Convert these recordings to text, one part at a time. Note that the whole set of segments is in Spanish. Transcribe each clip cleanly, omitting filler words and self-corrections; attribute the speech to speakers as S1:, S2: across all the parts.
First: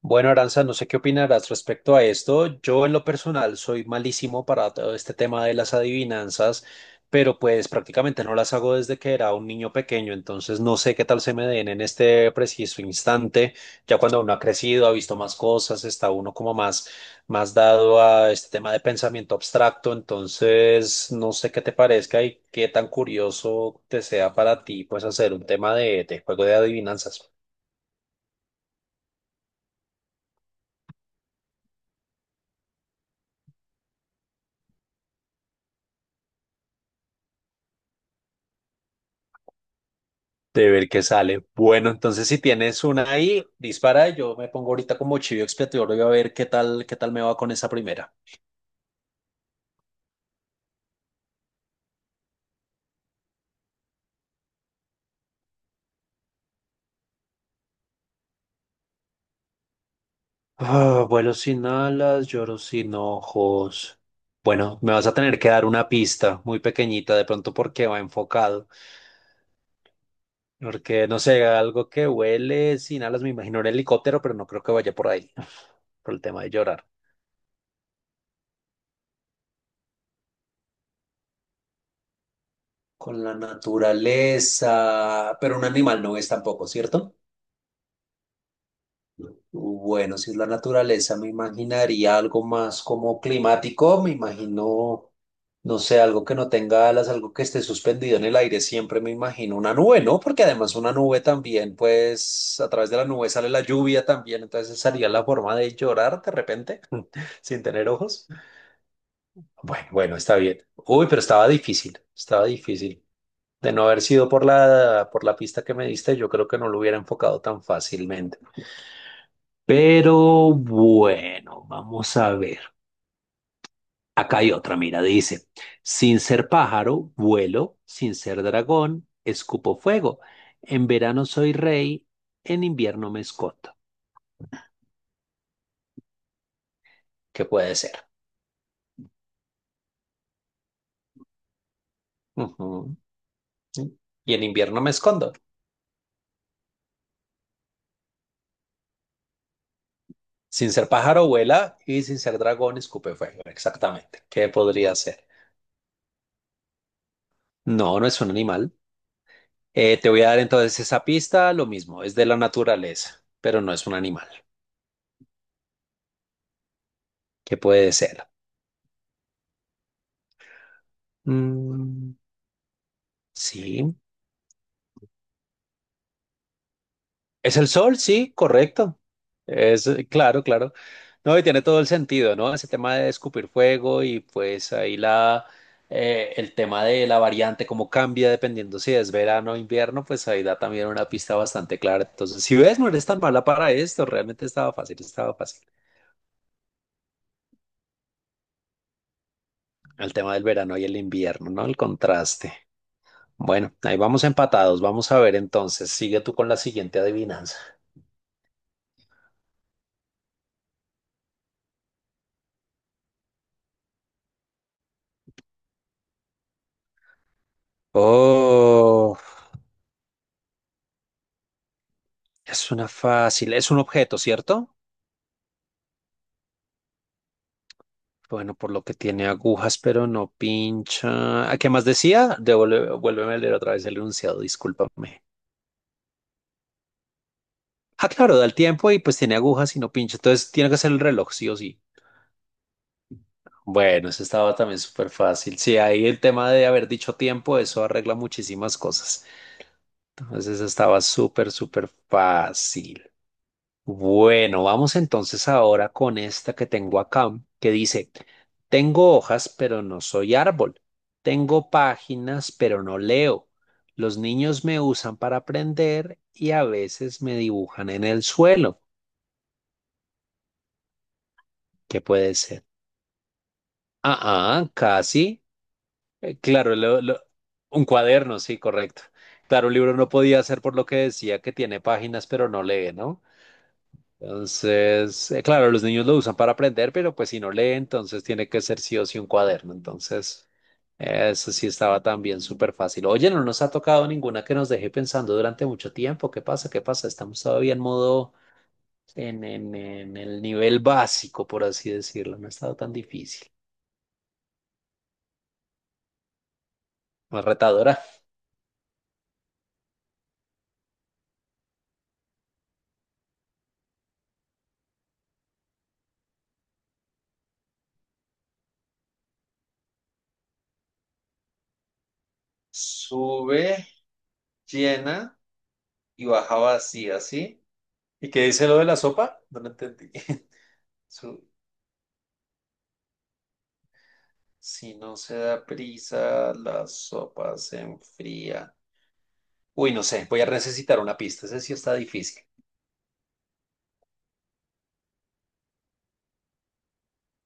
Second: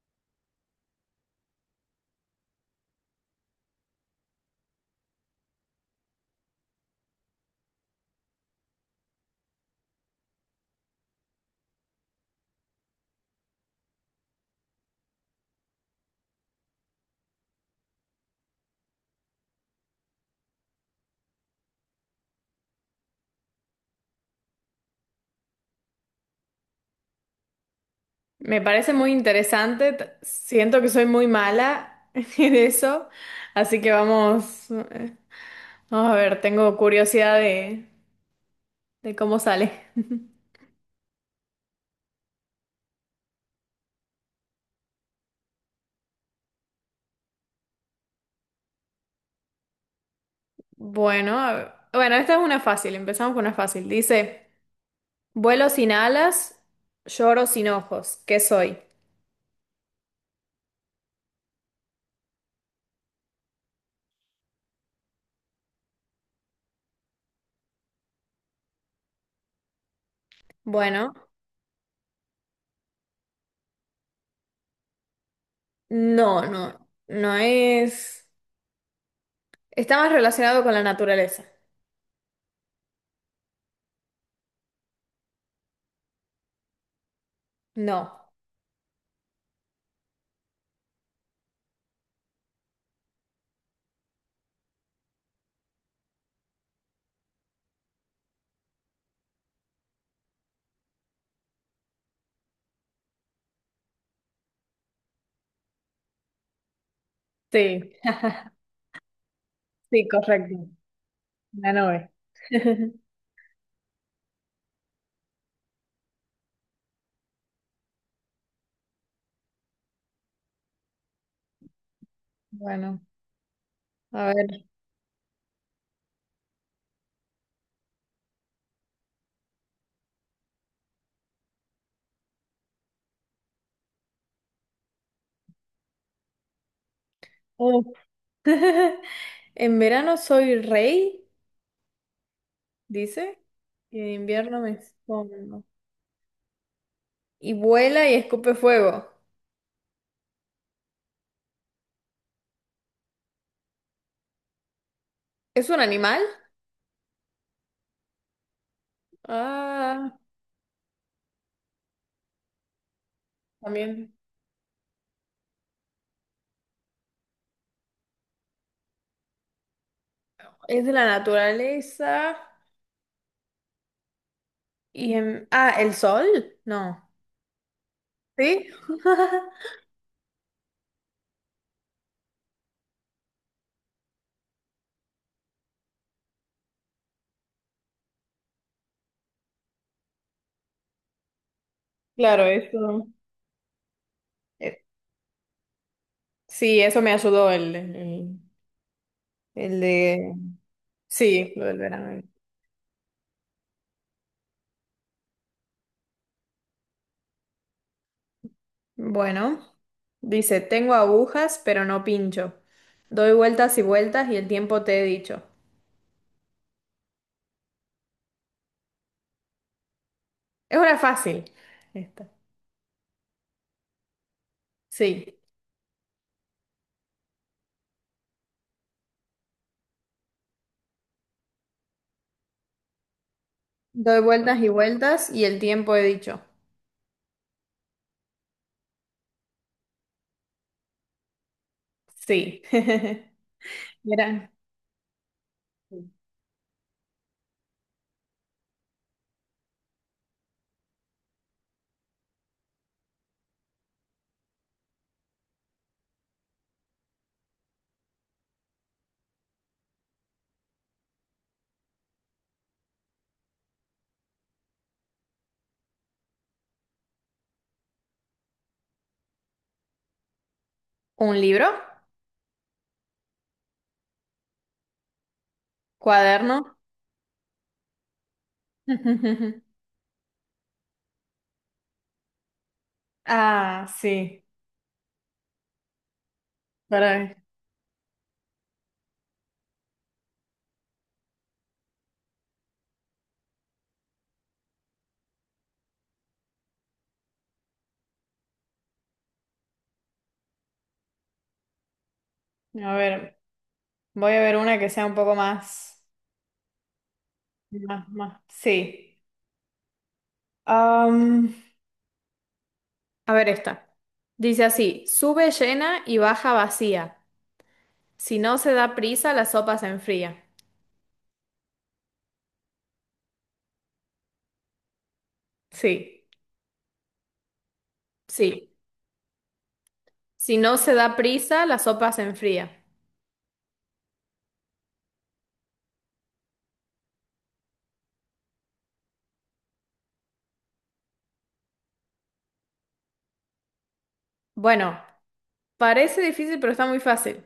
S1: Bueno, Aranza, no sé qué opinarás respecto a esto. Yo en lo personal soy malísimo para todo este tema de las adivinanzas, pero pues prácticamente no las hago desde que era un niño pequeño, entonces no sé qué tal se me den en este preciso instante. Ya cuando uno ha crecido, ha visto más cosas, está uno como más, más dado a este tema de pensamiento abstracto, entonces no sé qué te parezca y qué tan curioso te sea para ti pues hacer un tema de juego de adivinanzas.
S2: Me parece muy interesante. Siento que soy muy mala en eso, así que vamos, vamos a ver, tengo curiosidad de cómo sale.
S1: De ver qué sale. Bueno, entonces si tienes una ahí, dispara. Yo me pongo ahorita como chivo expiatorio y a ver qué tal me va con esa primera.
S2: Bueno, bueno, esta es una fácil, empezamos con una fácil. Dice, vuelo sin alas, lloro sin ojos, ¿qué soy?
S1: Ah, vuelo sin alas, lloro sin ojos. Bueno, me vas a tener que dar una pista muy pequeñita, de pronto porque va enfocado. Porque
S2: Bueno,
S1: no sé, algo que huele sin alas, me imagino un helicóptero, pero no creo que vaya por ahí, por el tema de llorar.
S2: no es... Está más relacionado con la naturaleza.
S1: Con la naturaleza, pero un animal no es tampoco, ¿cierto?
S2: No,
S1: Bueno, si es la naturaleza, me imaginaría algo más como climático, me imagino, no sé, algo que no tenga alas, algo que esté suspendido en el aire, siempre me imagino una nube, ¿no? Porque además una nube también, pues a través de la nube sale la lluvia también, entonces esa sería la forma de llorar de repente, sin
S2: sí,
S1: tener ojos. Bueno,
S2: sí,
S1: bueno, está bien.
S2: correcto.
S1: Uy, pero estaba
S2: La
S1: difícil,
S2: nube.
S1: estaba difícil. De no haber sido por la pista que me diste, yo creo que no lo hubiera enfocado tan fácilmente. Pero bueno, vamos a ver.
S2: Bueno, a
S1: Acá hay
S2: ver.
S1: otra, mira, dice, sin ser pájaro, vuelo, sin ser dragón, escupo fuego. En verano soy rey, en invierno me escondo. ¿Qué puede
S2: Oh.
S1: ser?
S2: En verano soy rey,
S1: Ujú.
S2: dice, y en
S1: Y en
S2: invierno me
S1: invierno me escondo.
S2: escondo. Y vuela y escupe fuego.
S1: Sin ser pájaro, vuela y sin ser dragón, escupe fuego. Exactamente. ¿Qué podría ser?
S2: ¿Es un animal?
S1: No, no es un animal. Te
S2: Ah,
S1: voy a dar entonces esa pista, lo mismo, es de la naturaleza, pero no es un
S2: también.
S1: animal. ¿Qué puede ser?
S2: Es de la
S1: Mm,
S2: naturaleza.
S1: sí,
S2: Y en... Ah, ¿el sol? No.
S1: es el sol, sí,
S2: ¿Sí?
S1: correcto. Es claro, claro. No, y tiene todo el sentido, ¿no? Ese tema de escupir fuego y pues ahí la el tema de la variante, cómo cambia dependiendo si es verano o invierno, pues ahí da también una pista bastante clara. Entonces,
S2: Claro,
S1: si ves, no eres
S2: eso.
S1: tan mala para esto, realmente estaba
S2: eh,
S1: fácil, estaba fácil.
S2: Sí, eso me ayudó el
S1: El
S2: de...
S1: tema del verano y el invierno,
S2: Sí,
S1: ¿no?
S2: lo
S1: El
S2: del verano.
S1: contraste. Bueno, ahí vamos empatados. Vamos a ver entonces. Sigue tú con la siguiente adivinanza.
S2: Bueno, dice, tengo agujas, pero no pincho. Doy vueltas y vueltas y el tiempo te he dicho.
S1: Oh.
S2: Es una fácil. Esta.
S1: Es una fácil, es un objeto, ¿cierto?
S2: Sí.
S1: Bueno, por lo que tiene agujas, pero no pincha. ¿A qué más decía? Devuelve, vuélveme a leer otra vez el
S2: Doy
S1: enunciado,
S2: vueltas y
S1: discúlpame.
S2: vueltas y el tiempo he dicho.
S1: Ah, claro, da el tiempo y pues tiene agujas y no pincha. Entonces tiene que ser el reloj, sí o sí.
S2: Sí.
S1: Bueno, eso
S2: Mira.
S1: estaba también súper fácil. Sí, ahí el tema de haber dicho tiempo, eso arregla muchísimas cosas. Entonces eso estaba súper, súper fácil. Bueno, vamos entonces ahora con esta que tengo acá, que dice, tengo hojas, pero no soy árbol. Tengo páginas, pero no leo. Los niños me usan para aprender y a veces me dibujan en el suelo.
S2: ¿Un libro?
S1: ¿Qué puede ser? Ah, ah, casi.
S2: ¿Cuaderno?
S1: Claro, lo- Un cuaderno, sí, correcto. Claro, un libro no podía ser por lo que decía que tiene páginas, pero no lee, ¿no?
S2: Ah, sí.
S1: Entonces, claro, los niños lo usan para aprender, pero pues
S2: Para,
S1: si no lee, entonces tiene que ser sí o sí un cuaderno. Entonces, eso sí estaba también súper fácil. Oye, no nos ha tocado ninguna que nos deje pensando durante mucho tiempo. ¿Qué pasa? ¿Qué pasa? Estamos todavía en modo, en el nivel básico, por así decirlo. No ha estado tan
S2: a ver,
S1: difícil.
S2: voy a ver una que sea un poco más,
S1: Más retadora.
S2: más, más. Sí. Am, a ver esta. Dice así, sube llena y baja vacía. Si no se da prisa, la sopa se enfría.
S1: Sube llena
S2: Sí,
S1: y baja vacía, ¿sí? ¿Y qué dice
S2: sí.
S1: lo de la sopa? No lo entendí.
S2: Si no se da
S1: Su-
S2: prisa, la sopa se enfría.
S1: Si no se da prisa, la sopa se enfría. Uy, no sé, voy a necesitar una pista. Ese sí está difícil.
S2: Bueno, parece difícil, pero está muy fácil.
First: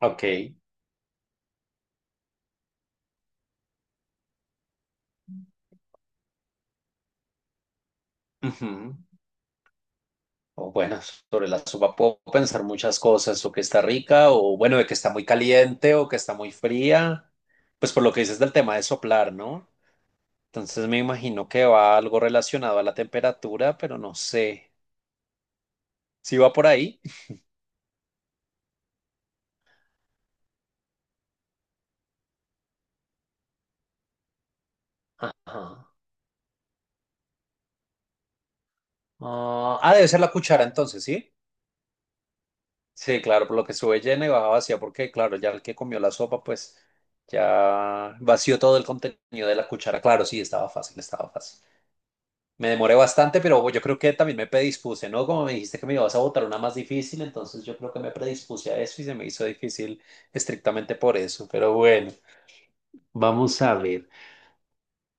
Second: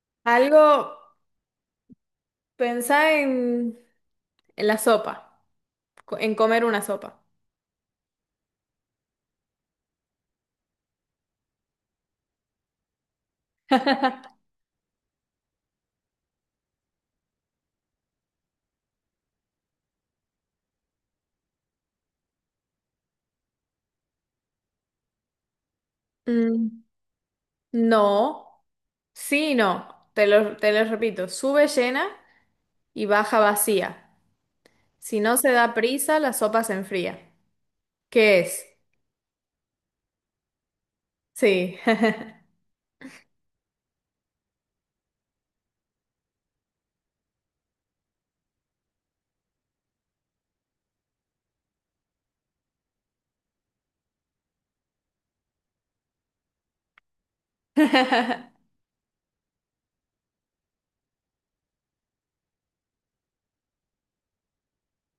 S1: Ok.
S2: Algo, pensá en, en la sopa, en comer una sopa.
S1: Ujú. O bueno, sobre la sopa puedo pensar muchas cosas, o que está rica, o bueno, de que está muy caliente, o que está muy fría. Pues por lo que dices del tema de soplar, ¿no? Entonces me imagino que va algo relacionado a la temperatura, pero no sé. ¿Sí va por
S2: Mm,
S1: ahí?
S2: No, sí, y no. Te lo repito, sube llena y baja vacía. Si no se
S1: Ajá.
S2: da prisa, la sopa se enfría. ¿Qué es?
S1: Debe ser la cuchara entonces, ¿sí?
S2: Sí.
S1: Sí, claro, por lo que sube llena y baja vacía, porque claro, ya el que comió la sopa, pues ya vació todo el contenido de la cuchara. Claro, sí, estaba fácil, estaba fácil. Me demoré bastante, pero yo creo que también me predispuse, ¿no? Como me dijiste que me ibas a botar una más difícil, entonces yo creo que me predispuse a eso y se me hizo difícil estrictamente por eso. Pero bueno, vamos a ver.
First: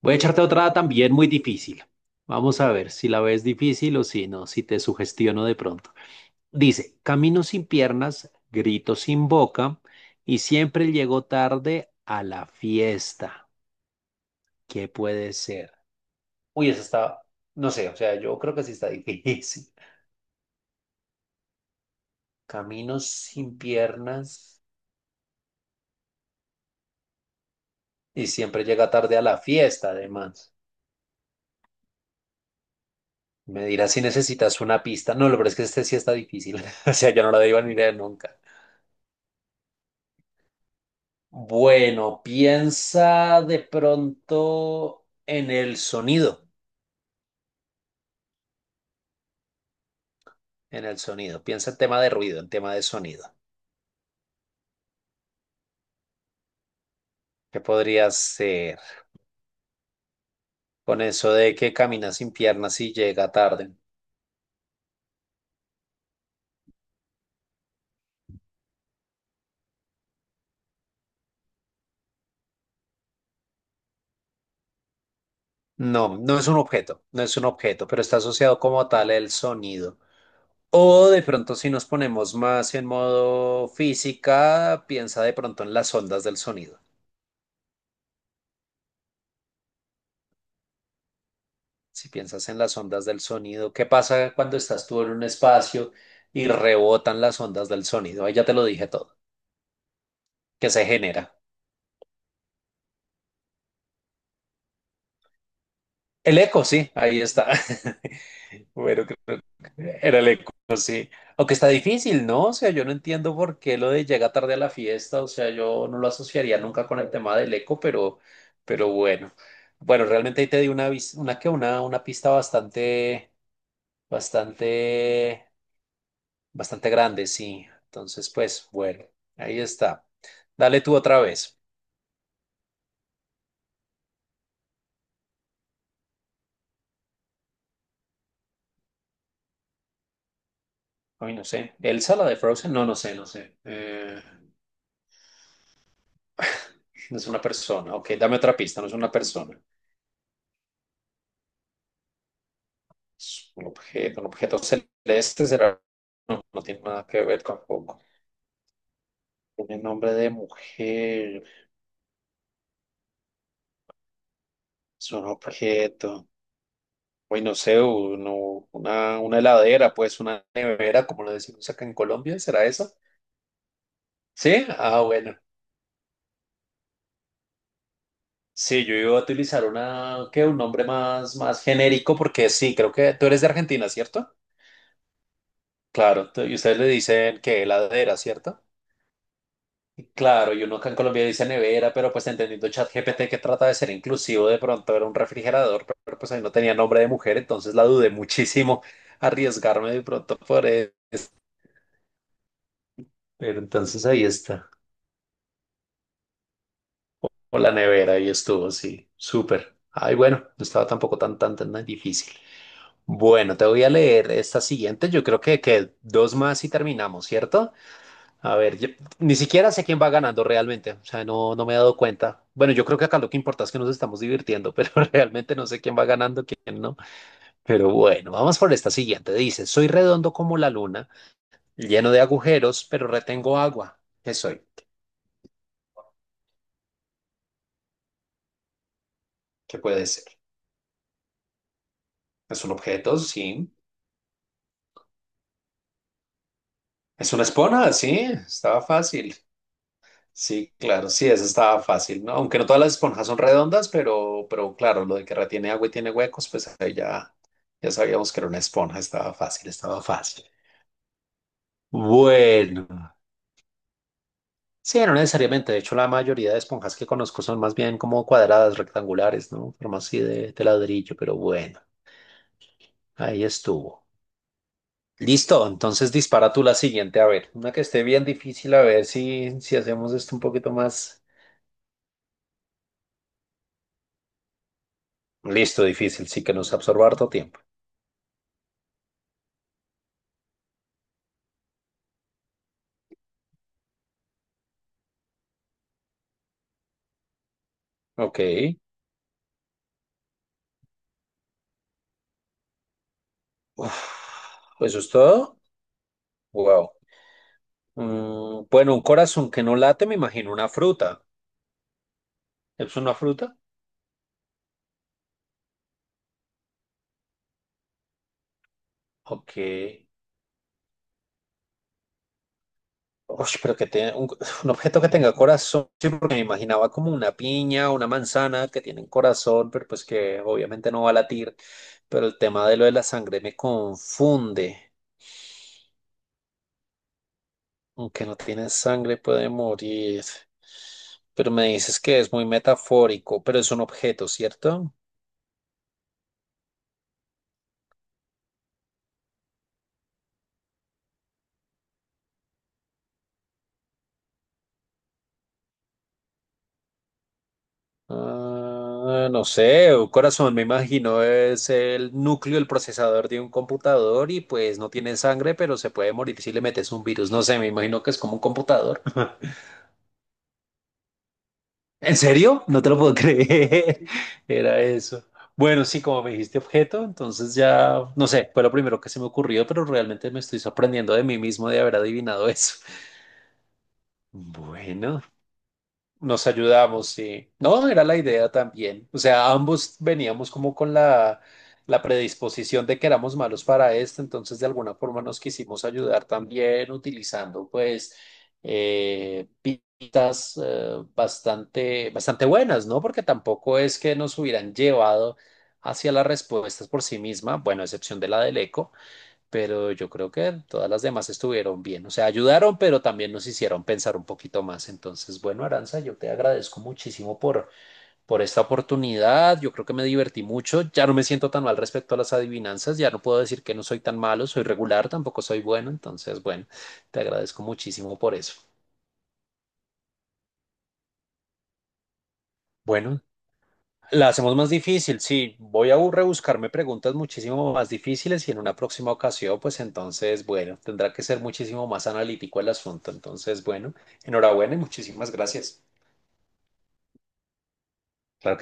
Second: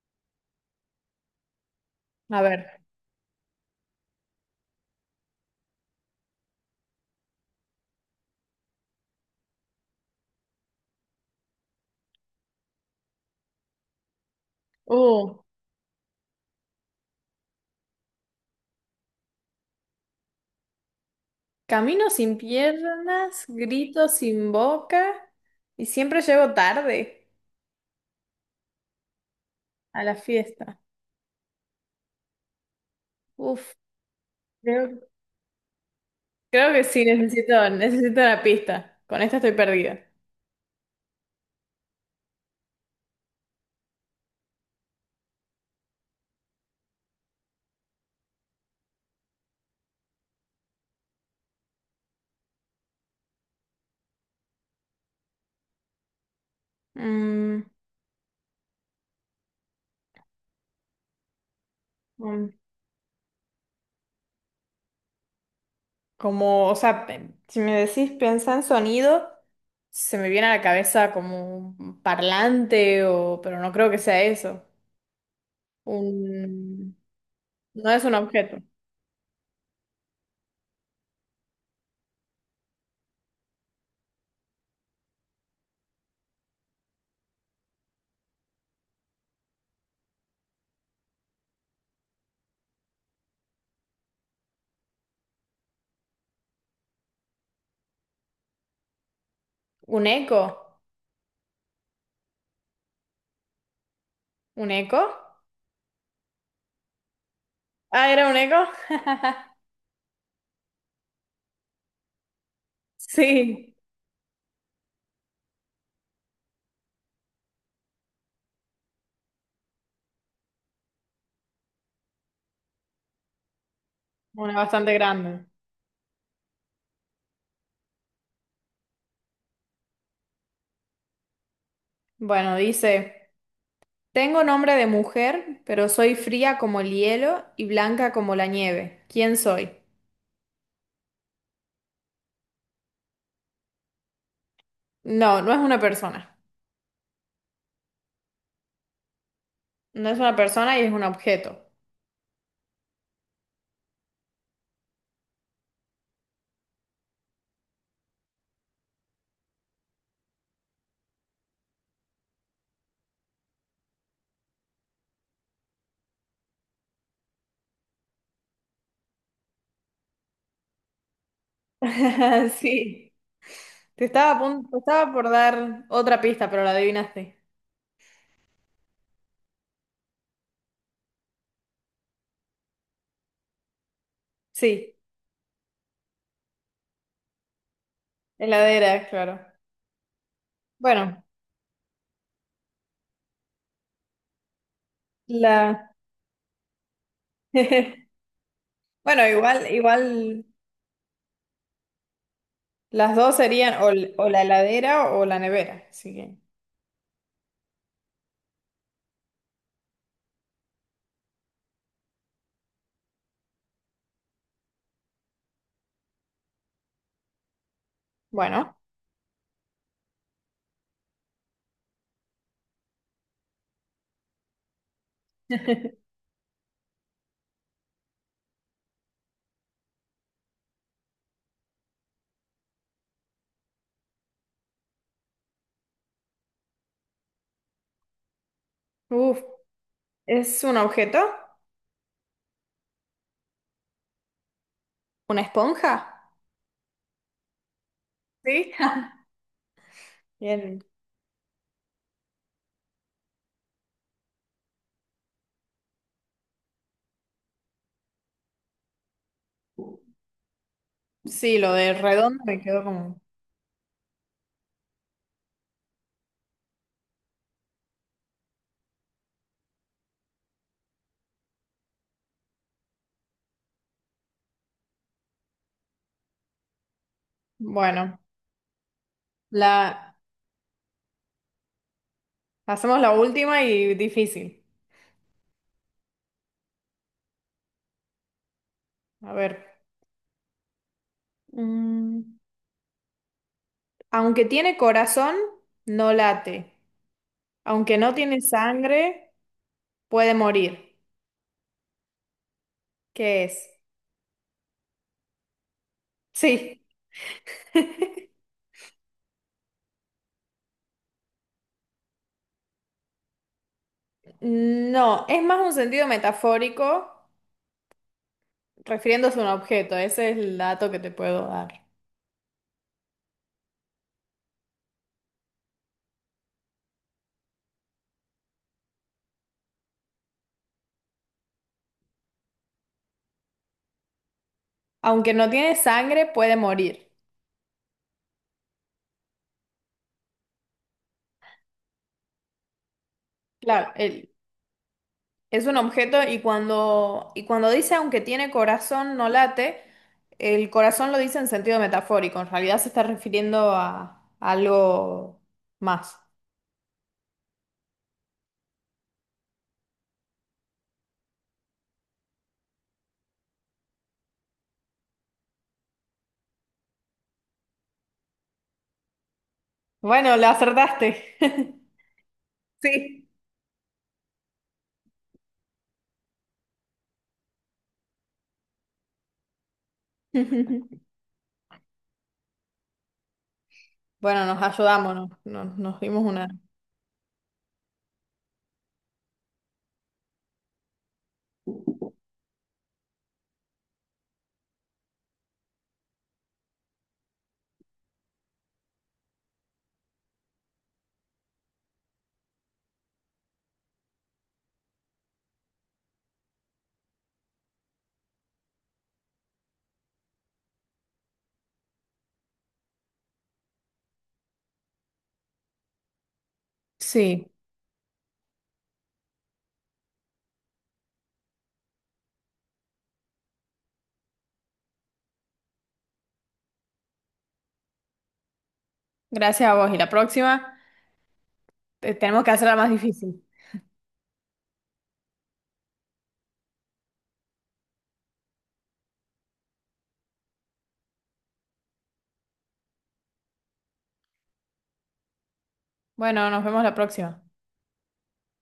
S1: Voy a echarte otra también muy difícil.
S2: A
S1: Vamos a
S2: ver.
S1: ver si la ves difícil o si no, si te sugestiono de pronto. Dice, camino sin piernas, grito sin boca y siempre llego tarde a la fiesta. ¿Qué puede
S2: Uh.
S1: ser? Uy, esa está, no sé, o sea, yo creo que sí está difícil.
S2: Camino sin
S1: Camino
S2: piernas,
S1: sin
S2: grito
S1: piernas
S2: sin boca y siempre llego tarde
S1: y siempre llega tarde a la fiesta,
S2: a la
S1: además.
S2: fiesta.
S1: Me
S2: Uf,
S1: dirás si necesitas una
S2: creo,
S1: pista. No, lo peor es que este sí está difícil.
S2: creo que
S1: O
S2: sí,
S1: sea, yo no lo debo
S2: necesito,
S1: ni leer
S2: necesito
S1: nunca.
S2: una pista. Con esta estoy perdida.
S1: Bueno, piensa de pronto en el sonido. En el sonido. Piensa en tema de ruido, en tema de sonido. ¿Qué
S2: Mm,
S1: podría ser con eso de que camina sin
S2: mm,
S1: piernas y llega tarde?
S2: Como, o sea, si me decís piensa en sonido, se me viene a la cabeza como un parlante o, pero no creo que sea eso.
S1: No, no es un
S2: Un,
S1: objeto, no es un objeto,
S2: no
S1: pero
S2: es un
S1: está asociado
S2: objeto.
S1: como tal el sonido. O de pronto si nos ponemos más en modo física, piensa de pronto en las ondas del sonido. Si piensas en las ondas del sonido, ¿qué pasa cuando estás tú en un espacio y rebotan las ondas del sonido? Ahí ya te lo dije todo,
S2: ¿Un eco?
S1: que se genera.
S2: ¿Un eco?
S1: El eco, sí, ahí está.
S2: Ah, era un eco.
S1: Bueno, creo que era el eco, sí. Aunque está difícil, ¿no? O sea, yo no entiendo por
S2: Sí.
S1: qué lo de llega tarde a la fiesta, o sea, yo no lo asociaría nunca con el tema del eco, pero bueno. Bueno, realmente ahí te di una, una pista
S2: Una bastante grande.
S1: bastante, bastante grande, sí. Entonces, pues, bueno, ahí está. Dale tú otra vez.
S2: Bueno, dice, tengo nombre de mujer, pero soy fría como el hielo y blanca como la nieve. ¿Quién soy?
S1: Ay, no sé. ¿Elsa, la de Frozen? No, no sé, no sé.
S2: No, no es una persona.
S1: No es una persona. Ok, dame otra pista, no es una persona.
S2: No es una persona y es un objeto.
S1: Es un objeto celeste será, no, no tiene nada que ver tampoco. Tiene nombre de mujer, es un objeto. Uy, no sé, una heladera, pues una nevera, como lo decimos acá en Colombia, ¿será eso?
S2: Sí.
S1: Sí,
S2: Te
S1: ah,
S2: estaba por
S1: bueno.
S2: dar otra pista, pero la adivinaste.
S1: Sí, yo iba a utilizar una, qué un nombre más, más genérico, porque sí, creo que tú eres de Argentina, ¿cierto?
S2: Sí,
S1: Claro, y ustedes le dicen que heladera, ¿cierto?
S2: heladera, claro.
S1: Claro, y uno acá en
S2: Bueno,
S1: Colombia dice nevera, pero pues entendiendo ChatGPT que trata de ser inclusivo, de pronto era un
S2: la
S1: refrigerador, pero pues ahí no tenía nombre de mujer, entonces la dudé muchísimo
S2: Bueno, igual,
S1: arriesgarme de pronto
S2: igual
S1: por él.
S2: las dos
S1: Pero
S2: serían
S1: entonces ahí
S2: o la
S1: está.
S2: heladera o la nevera, así que,
S1: O la nevera, ahí estuvo, sí, súper. Ay, bueno, no estaba tampoco tan, tan, tan difícil. Bueno, te voy a leer esta siguiente, yo creo que dos más y terminamos, ¿cierto? A
S2: bueno.
S1: ver, ni siquiera sé quién va ganando realmente, o sea, no, no me he dado cuenta. Bueno, yo creo que acá lo que importa es que nos estamos divirtiendo, pero realmente no sé quién va ganando, quién no. Pero bueno, vamos por esta siguiente. Dice, soy redondo como la luna, lleno de agujeros, pero retengo agua. ¿Qué soy?
S2: Uf.
S1: ¿Qué puede ser?
S2: ¿Es un objeto?
S1: ¿Es un objeto? Sí.
S2: ¿Una esponja?
S1: ¿Es una espona? Sí,
S2: Sí.
S1: estaba fácil. Sí,
S2: Bien.
S1: claro, sí, eso estaba fácil, ¿no? Aunque no todas las esponjas son redondas, pero claro, lo de que retiene agua y tiene huecos, pues ahí ya, ya sabíamos que era una esponja, estaba fácil, estaba fácil.
S2: Sí, lo de redondo me quedó
S1: Bueno,
S2: como.
S1: sí, no necesariamente, de hecho la mayoría de esponjas que conozco son más bien como cuadradas, rectangulares, ¿no? Forma así de ladrillo, pero bueno, ahí estuvo. Listo, entonces dispara tú la siguiente, a ver, una que esté
S2: Bueno,
S1: bien difícil, a ver si, si hacemos
S2: la
S1: esto un poquito más...
S2: hacemos la última y difícil.
S1: Listo, difícil, sí que nos absorba harto tiempo.
S2: A ver. Mm, Aunque tiene corazón, no late. Aunque no
S1: Ok.
S2: tiene sangre, puede morir. ¿Qué es?
S1: Uf, ¿eso es todo?
S2: Sí.
S1: Wow. Bueno, un corazón que no late, me imagino una fruta. ¿Es una fruta?
S2: No, es más un sentido metafórico refiriéndose a un
S1: Ok.
S2: objeto. Ese es el dato que te puedo dar.
S1: Ush, pero que tenga un, un objeto que tenga corazón. Sí, porque me imaginaba como una piña, una manzana que tienen corazón, pero pues que obviamente no va a latir. Pero el tema de lo de la sangre me confunde.
S2: Aunque no tiene sangre, puede morir.
S1: Aunque no tiene sangre, puede morir. Pero me dices que es muy metafórico, pero es un
S2: Claro,
S1: objeto,
S2: el-
S1: ¿cierto?
S2: Es un objeto y y cuando dice aunque tiene corazón no late, el corazón lo dice en sentido metafórico, en realidad se está refiriendo a algo más.
S1: Ah, no sé, un corazón me imagino es el núcleo, el procesador de un computador y pues no tiene sangre, pero se puede morir si le metes un virus. No sé, me imagino que es como un computador.
S2: Bueno, le acertaste.
S1: ¿En serio? No te lo puedo
S2: Sí.
S1: creer. Era eso. Bueno, sí, como me dijiste objeto, entonces ya, no sé, fue lo primero que se me ocurrió, pero realmente me estoy sorprendiendo de mí mismo de haber adivinado eso.
S2: Bueno, nos ayudamos,
S1: Bueno.
S2: nos, nos- nos dimos
S1: Nos
S2: una.
S1: ayudamos, sí. No, era la idea también. O sea, ambos veníamos como con la, la predisposición de que éramos malos para esto, entonces de alguna forma nos quisimos ayudar también utilizando pues pistas bastante, bastante buenas, ¿no? Porque tampoco es que nos hubieran llevado hacia las respuestas por sí misma, bueno, a excepción de la del eco pero yo creo que todas las demás estuvieron bien. O sea, ayudaron, pero también nos hicieron pensar un poquito más. Entonces, bueno, Aranza, yo te agradezco muchísimo
S2: Sí,
S1: por esta oportunidad. Yo creo que me divertí mucho. Ya no me siento tan mal respecto a las adivinanzas. Ya no puedo decir que no soy tan malo, soy regular, tampoco soy bueno. Entonces, bueno, te agradezco muchísimo por eso.
S2: gracias a vos. Y la próxima, tenemos que hacerla más
S1: Bueno,
S2: difícil.
S1: la hacemos más difícil, sí. Voy a rebuscarme preguntas muchísimo más difíciles y en una próxima ocasión, pues entonces, bueno, tendrá que ser muchísimo más analítico el asunto. Entonces, bueno, enhorabuena y muchísimas gracias.
S2: Bueno, nos vemos la próxima.
S1: Claro